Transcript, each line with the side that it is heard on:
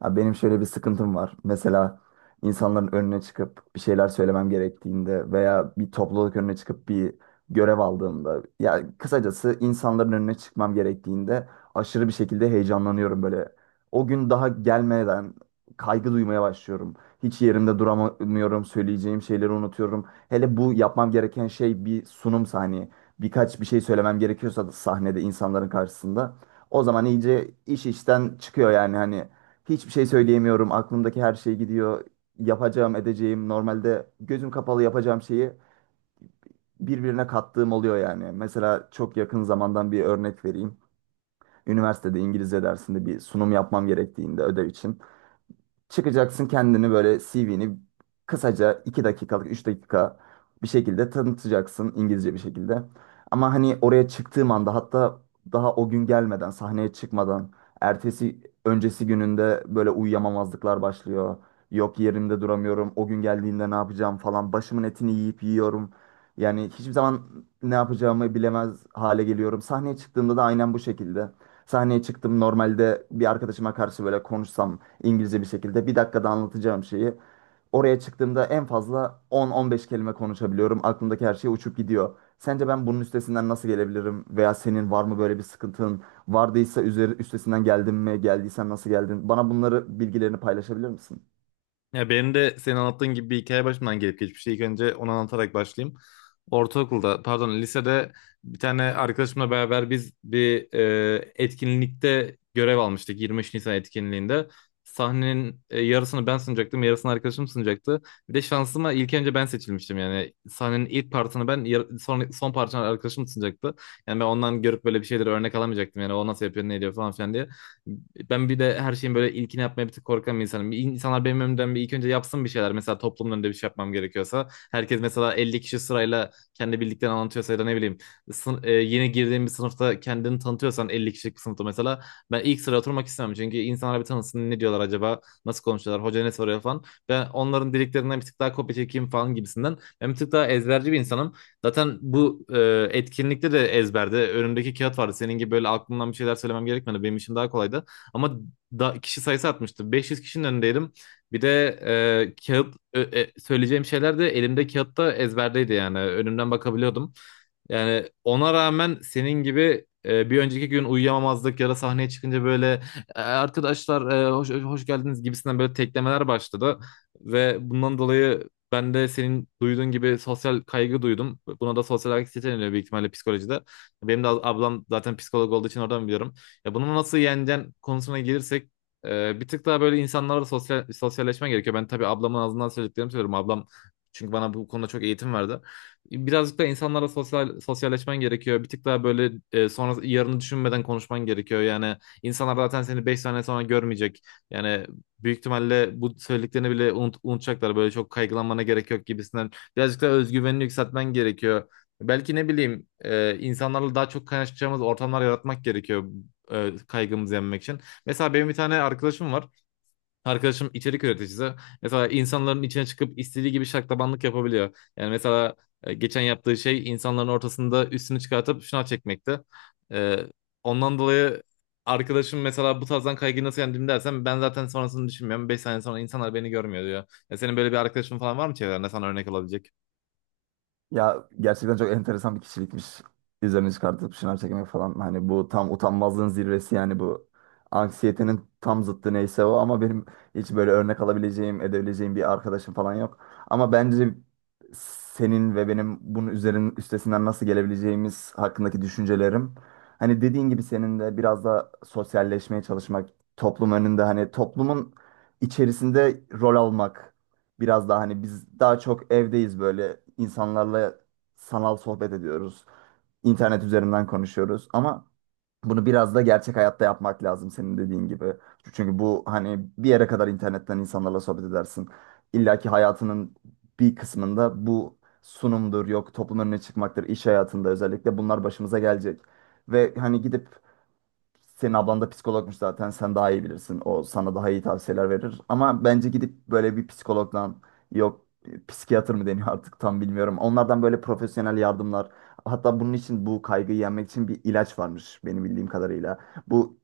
right: Ha, benim şöyle bir sıkıntım var. Mesela insanların önüne çıkıp bir şeyler söylemem gerektiğinde veya bir topluluk önüne çıkıp bir görev aldığımda ya kısacası insanların önüne çıkmam gerektiğinde aşırı bir şekilde heyecanlanıyorum böyle. O gün daha gelmeden kaygı duymaya başlıyorum. Hiç yerimde duramıyorum, söyleyeceğim şeyleri unutuyorum. Hele bu yapmam gereken şey bir sunumsa hani birkaç bir şey söylemem gerekiyorsa da sahnede insanların karşısında o zaman iyice iş işten çıkıyor yani hani. Hiçbir şey söyleyemiyorum. Aklımdaki her şey gidiyor. Yapacağım, edeceğim. Normalde gözüm kapalı yapacağım şeyi birbirine kattığım oluyor yani. Mesela çok yakın zamandan bir örnek vereyim. Üniversitede İngilizce dersinde bir sunum yapmam gerektiğinde ödev için. Çıkacaksın kendini böyle CV'ni kısaca 2 dakikalık 3 dakika bir şekilde tanıtacaksın İngilizce bir şekilde. Ama hani oraya çıktığım anda hatta daha o gün gelmeden sahneye çıkmadan ertesi öncesi gününde böyle uyuyamamazlıklar başlıyor. Yok yerimde duramıyorum o gün geldiğinde ne yapacağım falan başımın etini yiyip yiyorum. Yani hiçbir zaman ne yapacağımı bilemez hale geliyorum. Sahneye çıktığımda da aynen bu şekilde. Sahneye çıktım normalde bir arkadaşıma karşı böyle konuşsam İngilizce bir şekilde bir dakikada anlatacağım şeyi. Oraya çıktığımda en fazla 10-15 kelime konuşabiliyorum. Aklımdaki her şey uçup gidiyor. Sence ben bunun üstesinden nasıl gelebilirim? Veya senin var mı böyle bir sıkıntın? Vardıysa üstesinden geldin mi? Geldiysen nasıl geldin? Bana bunları bilgilerini paylaşabilir misin?
left: Ya benim de senin anlattığın gibi bir hikaye başımdan gelip geçmiş. İlk önce onu anlatarak başlayayım. Ortaokulda, pardon, lisede bir tane arkadaşımla beraber biz bir etkinlikte görev almıştık. 23 Nisan etkinliğinde. Sahnenin yarısını ben sunacaktım, yarısını arkadaşım sunacaktı. Bir de şansıma ilk önce ben seçilmiştim yani. Sahnenin ilk partını ben, son, son partını arkadaşım sunacaktı. Yani ben ondan görüp böyle bir şeyleri örnek alamayacaktım. Yani o nasıl yapıyor, ne ediyor falan filan diye. Ben bir de her şeyin böyle ilkini yapmaya bir tık korkan bir insanım. İnsanlar benim önümden bir ilk önce yapsın bir şeyler. Mesela toplumun önünde bir şey yapmam gerekiyorsa. Herkes mesela 50 kişi sırayla kendi bildiklerini anlatıyorsa ya da ne bileyim, yeni girdiğin bir sınıfta kendini tanıtıyorsan 50 kişilik bir sınıfta mesela. Ben ilk sıraya oturmak istemem. Çünkü insanlar bir tanısın, ne diyorlar acaba? Nasıl konuşuyorlar? Hoca ne soruyor falan. Ben onların dediklerinden bir tık daha kopya çekeyim falan gibisinden. Ben bir tık daha ezberci bir insanım. Zaten bu etkinlikte de ezberde önümdeki kağıt vardı. Senin gibi böyle aklımdan bir şeyler söylemem gerekmedi. Benim için daha kolaydı. Ama kişi sayısı artmıştı. 500 kişinin önündeydim. Bir de söyleyeceğim şeyler de elimde kağıtta ezberdeydi yani. Önümden bakabiliyordum. Yani ona rağmen senin gibi bir önceki gün uyuyamamazlık ya da sahneye çıkınca böyle arkadaşlar hoş geldiniz" gibisinden böyle teklemeler başladı. Ve bundan dolayı ben de senin duyduğun gibi sosyal kaygı duydum. Buna da sosyal anksiyete deniyor büyük ihtimalle psikolojide. Benim de ablam zaten psikolog olduğu için oradan biliyorum. Ya bunu nasıl yeneceğin konusuna gelirsek bir tık daha böyle insanlarla sosyalleşmen gerekiyor. Ben tabii ablamın ağzından söylediklerimi söylüyorum. Ablam çünkü bana bu konuda çok eğitim verdi. Birazcık da insanlarla sosyalleşmen gerekiyor. Bir tık daha böyle sonra yarını düşünmeden konuşman gerekiyor. Yani insanlar zaten seni 5 sene sonra görmeyecek. Yani büyük ihtimalle bu söylediklerini bile unutacaklar. Böyle çok kaygılanmana gerek yok gibisinden. Birazcık da özgüvenini yükseltmen gerekiyor. Belki ne bileyim insanlarla daha çok kaynaşacağımız ortamlar yaratmak gerekiyor kaygımızı yenmek için. Mesela benim bir tane arkadaşım var. Arkadaşım içerik üreticisi. Mesela insanların içine çıkıp istediği gibi şaklabanlık yapabiliyor. Yani mesela geçen yaptığı şey insanların ortasında üstünü çıkartıp şınav çekmekti. E, ondan dolayı arkadaşım mesela bu tarzdan kaygıyı nasıl yendim dersen ben zaten sonrasını düşünmüyorum. 5 sene sonra insanlar beni görmüyor diyor. Ya senin böyle bir arkadaşın falan var mı çevrende sana örnek olabilecek?
right: Ya gerçekten çok enteresan bir kişilikmiş. Üzerine çıkartıp şınav çekmek falan. Hani bu tam utanmazlığın zirvesi yani bu anksiyetenin tam zıttı neyse o, ama benim hiç böyle örnek alabileceğim, edebileceğim bir arkadaşım falan yok. Ama bence senin ve benim bunun üzerinin üstesinden nasıl gelebileceğimiz hakkındaki düşüncelerim. Hani dediğin gibi senin de biraz da sosyalleşmeye çalışmak, toplum önünde hani toplumun içerisinde rol almak. Biraz daha hani biz daha çok evdeyiz, böyle insanlarla sanal sohbet ediyoruz. İnternet üzerinden konuşuyoruz ama bunu biraz da gerçek hayatta yapmak lazım senin dediğin gibi. Çünkü bu hani bir yere kadar internetten insanlarla sohbet edersin. İlla ki hayatının bir kısmında bu sunumdur, yok toplumun önüne çıkmaktır, iş hayatında özellikle bunlar başımıza gelecek. Ve hani gidip, senin ablan da psikologmuş zaten. Sen daha iyi bilirsin. O sana daha iyi tavsiyeler verir. Ama bence gidip böyle bir psikologdan, yok psikiyatr mı deniyor artık tam bilmiyorum. Onlardan böyle profesyonel yardımlar. Hatta bunun için, bu kaygıyı yenmek için bir ilaç varmış benim bildiğim kadarıyla. Bu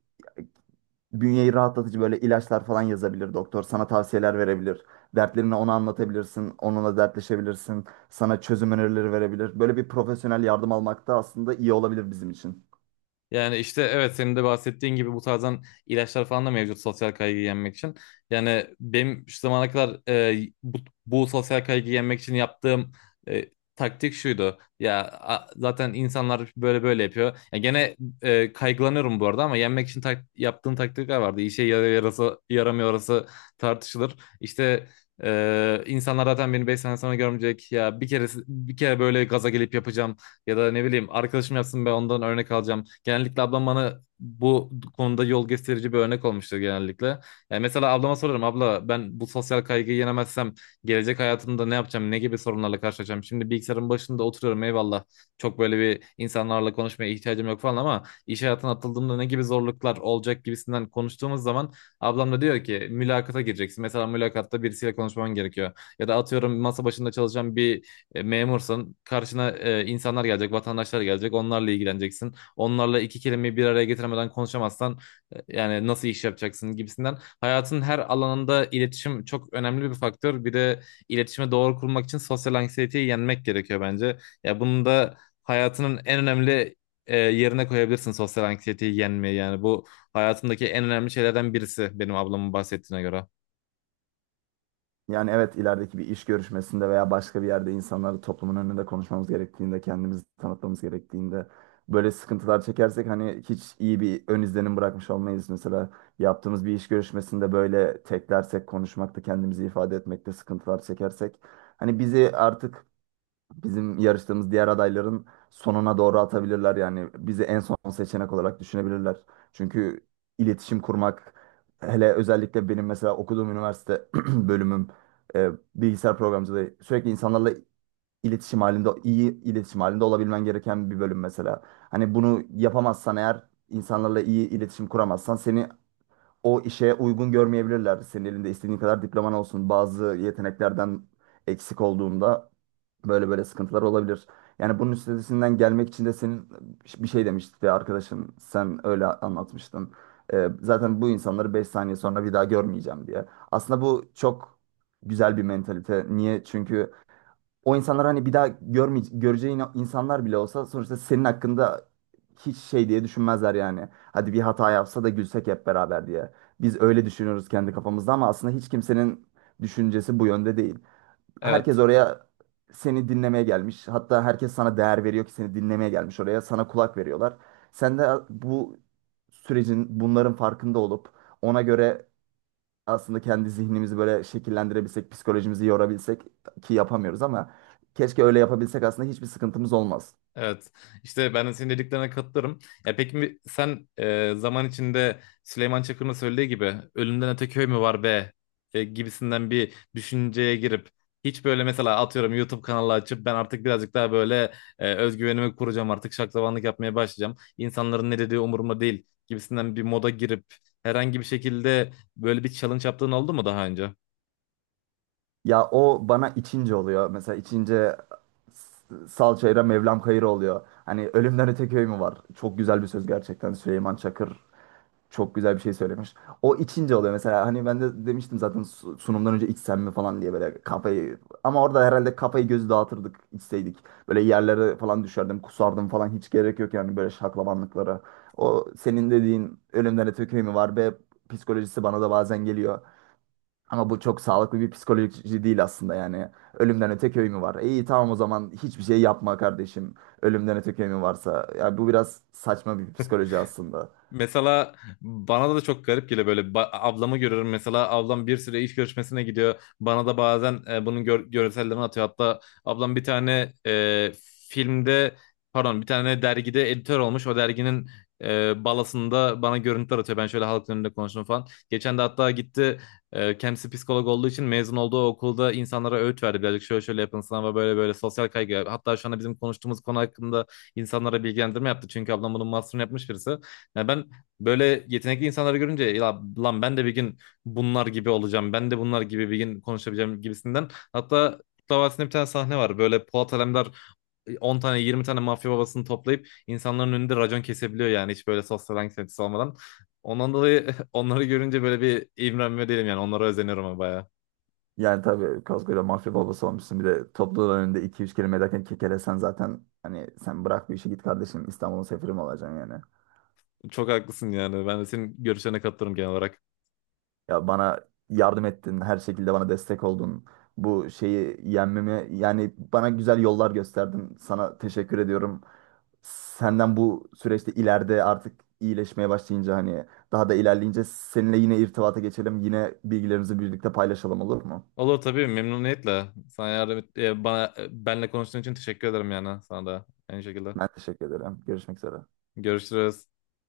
right: bünyeyi rahatlatıcı böyle ilaçlar falan yazabilir doktor. Sana tavsiyeler verebilir. Dertlerini ona anlatabilirsin. Onunla dertleşebilirsin. Sana çözüm önerileri verebilir. Böyle bir profesyonel yardım almak da aslında iyi olabilir bizim için.
left: Yani işte evet, senin de bahsettiğin gibi bu tarzdan ilaçlar falan da mevcut sosyal kaygıyı yenmek için. Yani benim şu zamana kadar bu sosyal kaygıyı yenmek için yaptığım e, taktik şuydu. Zaten insanlar böyle böyle yapıyor. Ya gene kaygılanıyorum bu arada ama yenmek için yaptığım taktikler vardı. İşe yarıyor yarası, yaramıyor orası tartışılır. İşte insanlar zaten beni 5 sene sonra görmeyecek. Ya bir kere böyle gaza gelip yapacağım ya da ne bileyim arkadaşım yapsın ben ondan örnek alacağım. Genellikle ablam bana bu konuda yol gösterici bir örnek olmuştur genellikle. Yani mesela ablama sorarım, abla ben bu sosyal kaygıyı yenemezsem gelecek hayatımda ne yapacağım, ne gibi sorunlarla karşılaşacağım. Şimdi bilgisayarın başında oturuyorum, eyvallah, çok böyle bir insanlarla konuşmaya ihtiyacım yok falan, ama iş hayatına atıldığımda ne gibi zorluklar olacak gibisinden konuştuğumuz zaman ablam da diyor ki mülakata gireceksin. Mesela mülakatta birisiyle konuşman gerekiyor. Ya da atıyorum masa başında çalışan bir memursun. Karşına insanlar gelecek, vatandaşlar gelecek. Onlarla ilgileneceksin. Onlarla iki kelimeyi bir araya getiremeden konuşamazsan yani nasıl iş yapacaksın gibisinden. Hayatın her alanında iletişim çok önemli bir faktör. Bir de iletişime doğru kurmak için sosyal anksiyeteyi yenmek gerekiyor bence. Ya bunu da hayatının en önemli yerine koyabilirsin, sosyal anksiyeteyi yenmeyi. Yani bu hayatımdaki en önemli şeylerden birisi benim ablamın bahsettiğine göre.
right: Yani evet, ilerideki bir iş görüşmesinde veya başka bir yerde insanlarla, toplumun önünde konuşmamız gerektiğinde, kendimizi tanıtmamız gerektiğinde böyle sıkıntılar çekersek hani hiç iyi bir ön izlenim bırakmış olmayız. Mesela yaptığımız bir iş görüşmesinde böyle teklersek konuşmakta, kendimizi ifade etmekte sıkıntılar çekersek hani bizi artık, bizim yarıştığımız diğer adayların sonuna doğru atabilirler, yani bizi en son seçenek olarak düşünebilirler. Çünkü iletişim kurmak, hele özellikle benim mesela okuduğum üniversite bölümüm e, bilgisayar programcılığı, sürekli insanlarla iletişim halinde, iyi iletişim halinde olabilmen gereken bir bölüm mesela. Hani bunu yapamazsan eğer, insanlarla iyi iletişim kuramazsan seni o işe uygun görmeyebilirler. Senin elinde istediğin kadar diploman olsun. Bazı yeteneklerden eksik olduğunda böyle böyle sıkıntılar olabilir. Yani bunun üstesinden gelmek için de senin bir şey demişti ya arkadaşın, sen öyle anlatmıştın. Zaten bu insanları 5 saniye sonra bir daha görmeyeceğim diye. Aslında bu çok güzel bir mentalite. Niye? Çünkü o insanlar, hani bir daha görmeye, göreceğin insanlar bile olsa sonuçta senin hakkında hiç şey diye düşünmezler yani. Hadi bir hata yapsa da gülsek hep beraber diye. Biz öyle düşünüyoruz kendi kafamızda, ama aslında hiç kimsenin düşüncesi bu yönde değil.
left: Evet.
right: Herkes oraya seni dinlemeye gelmiş. Hatta herkes sana değer veriyor ki seni dinlemeye gelmiş oraya. Sana kulak veriyorlar. Sen de bu sürecin, bunların farkında olup ona göre aslında kendi zihnimizi böyle şekillendirebilsek, psikolojimizi yorabilsek, ki yapamıyoruz ama, keşke öyle yapabilsek aslında hiçbir sıkıntımız olmaz.
left: Evet. İşte ben de senin dediklerine katılırım. Ya peki sen zaman içinde Süleyman Çakır'ın söylediği gibi ölümden öte köy mü var be gibisinden bir düşünceye girip hiç böyle mesela atıyorum YouTube kanalı açıp ben artık birazcık daha böyle özgüvenimi kuracağım, artık şaklabanlık yapmaya başlayacağım, İnsanların ne dediği umurumda değil gibisinden bir moda girip herhangi bir şekilde böyle bir challenge yaptığın oldu mu daha önce?
right: Ya o bana içince oluyor. Mesela içince Salçayra Mevlam Kayır oluyor. Hani ölümden öte köy mü var? Çok güzel bir söz gerçekten. Süleyman Çakır çok güzel bir şey söylemiş. O içince oluyor. Mesela hani ben de demiştim zaten, sunumdan önce içsem mi falan diye böyle kafayı... Ama orada herhalde kafayı gözü dağıtırdık içseydik. Böyle yerlere falan düşerdim, kusardım falan, hiç gerek yok yani böyle şaklabanlıklara. O senin dediğin ölümden öte köy mü var be psikolojisi bana da bazen geliyor. Ama bu çok sağlıklı bir psikoloji değil aslında yani. Ölümden öte köy mü var? İyi, tamam o zaman hiçbir şey yapma kardeşim. Ölümden öte köy mü varsa. Ya bu biraz saçma bir psikoloji aslında.
left: Mesela bana da çok garip geliyor, böyle ablamı görüyorum mesela, ablam bir süre iş görüşmesine gidiyor, bana da bazen bunun görsellerini atıyor. Hatta ablam bir tane filmde, pardon, bir tane dergide editör olmuş, o derginin balasında bana görüntüler atıyor, ben şöyle halkın önünde konuştum falan. Geçen de hatta gitti, kendisi psikolog olduğu için mezun olduğu okulda insanlara öğüt verdi birazcık, şöyle şöyle yapın sınava, böyle böyle sosyal kaygı, hatta şu anda bizim konuştuğumuz konu hakkında insanlara bilgilendirme yaptı, çünkü ablam bunun master'ını yapmış birisi. Ya ben böyle yetenekli insanları görünce ya lan ben de bir gün bunlar gibi olacağım. Ben de bunlar gibi bir gün konuşabileceğim gibisinden. Hatta Kurtlar Vadisi'nde bir tane sahne var. Böyle Polat Alemdar 10 tane 20 tane mafya babasını toplayıp insanların önünde racon kesebiliyor, yani hiç böyle sosyal anksiyetesi olmadan. Ondan dolayı onları görünce böyle bir imrenme değilim yani, onlara özeniyorum ama bayağı.
right: Yani tabii koskoca mafya babası olmuşsun. Bir de topluluğun önünde iki üç kelime ederken kekelesen zaten, hani sen bırak bu işi, git kardeşim İstanbul'un sefiri mi olacaksın yani.
left: Çok haklısın, yani ben de senin görüşlerine katılırım genel olarak.
right: Ya bana yardım ettin, her şekilde bana destek oldun. Bu şeyi yenmemi, yani bana güzel yollar gösterdin. Sana teşekkür ediyorum. Senden bu süreçte, ileride artık iyileşmeye başlayınca hani daha da ilerleyince seninle yine irtibata geçelim. Yine bilgilerimizi birlikte paylaşalım, olur mu?
left: Olur tabii, memnuniyetle. Sana benle konuştuğun için teşekkür ederim, yani sana da aynı şekilde.
right: Ben teşekkür ederim. Görüşmek üzere.
left: Görüşürüz.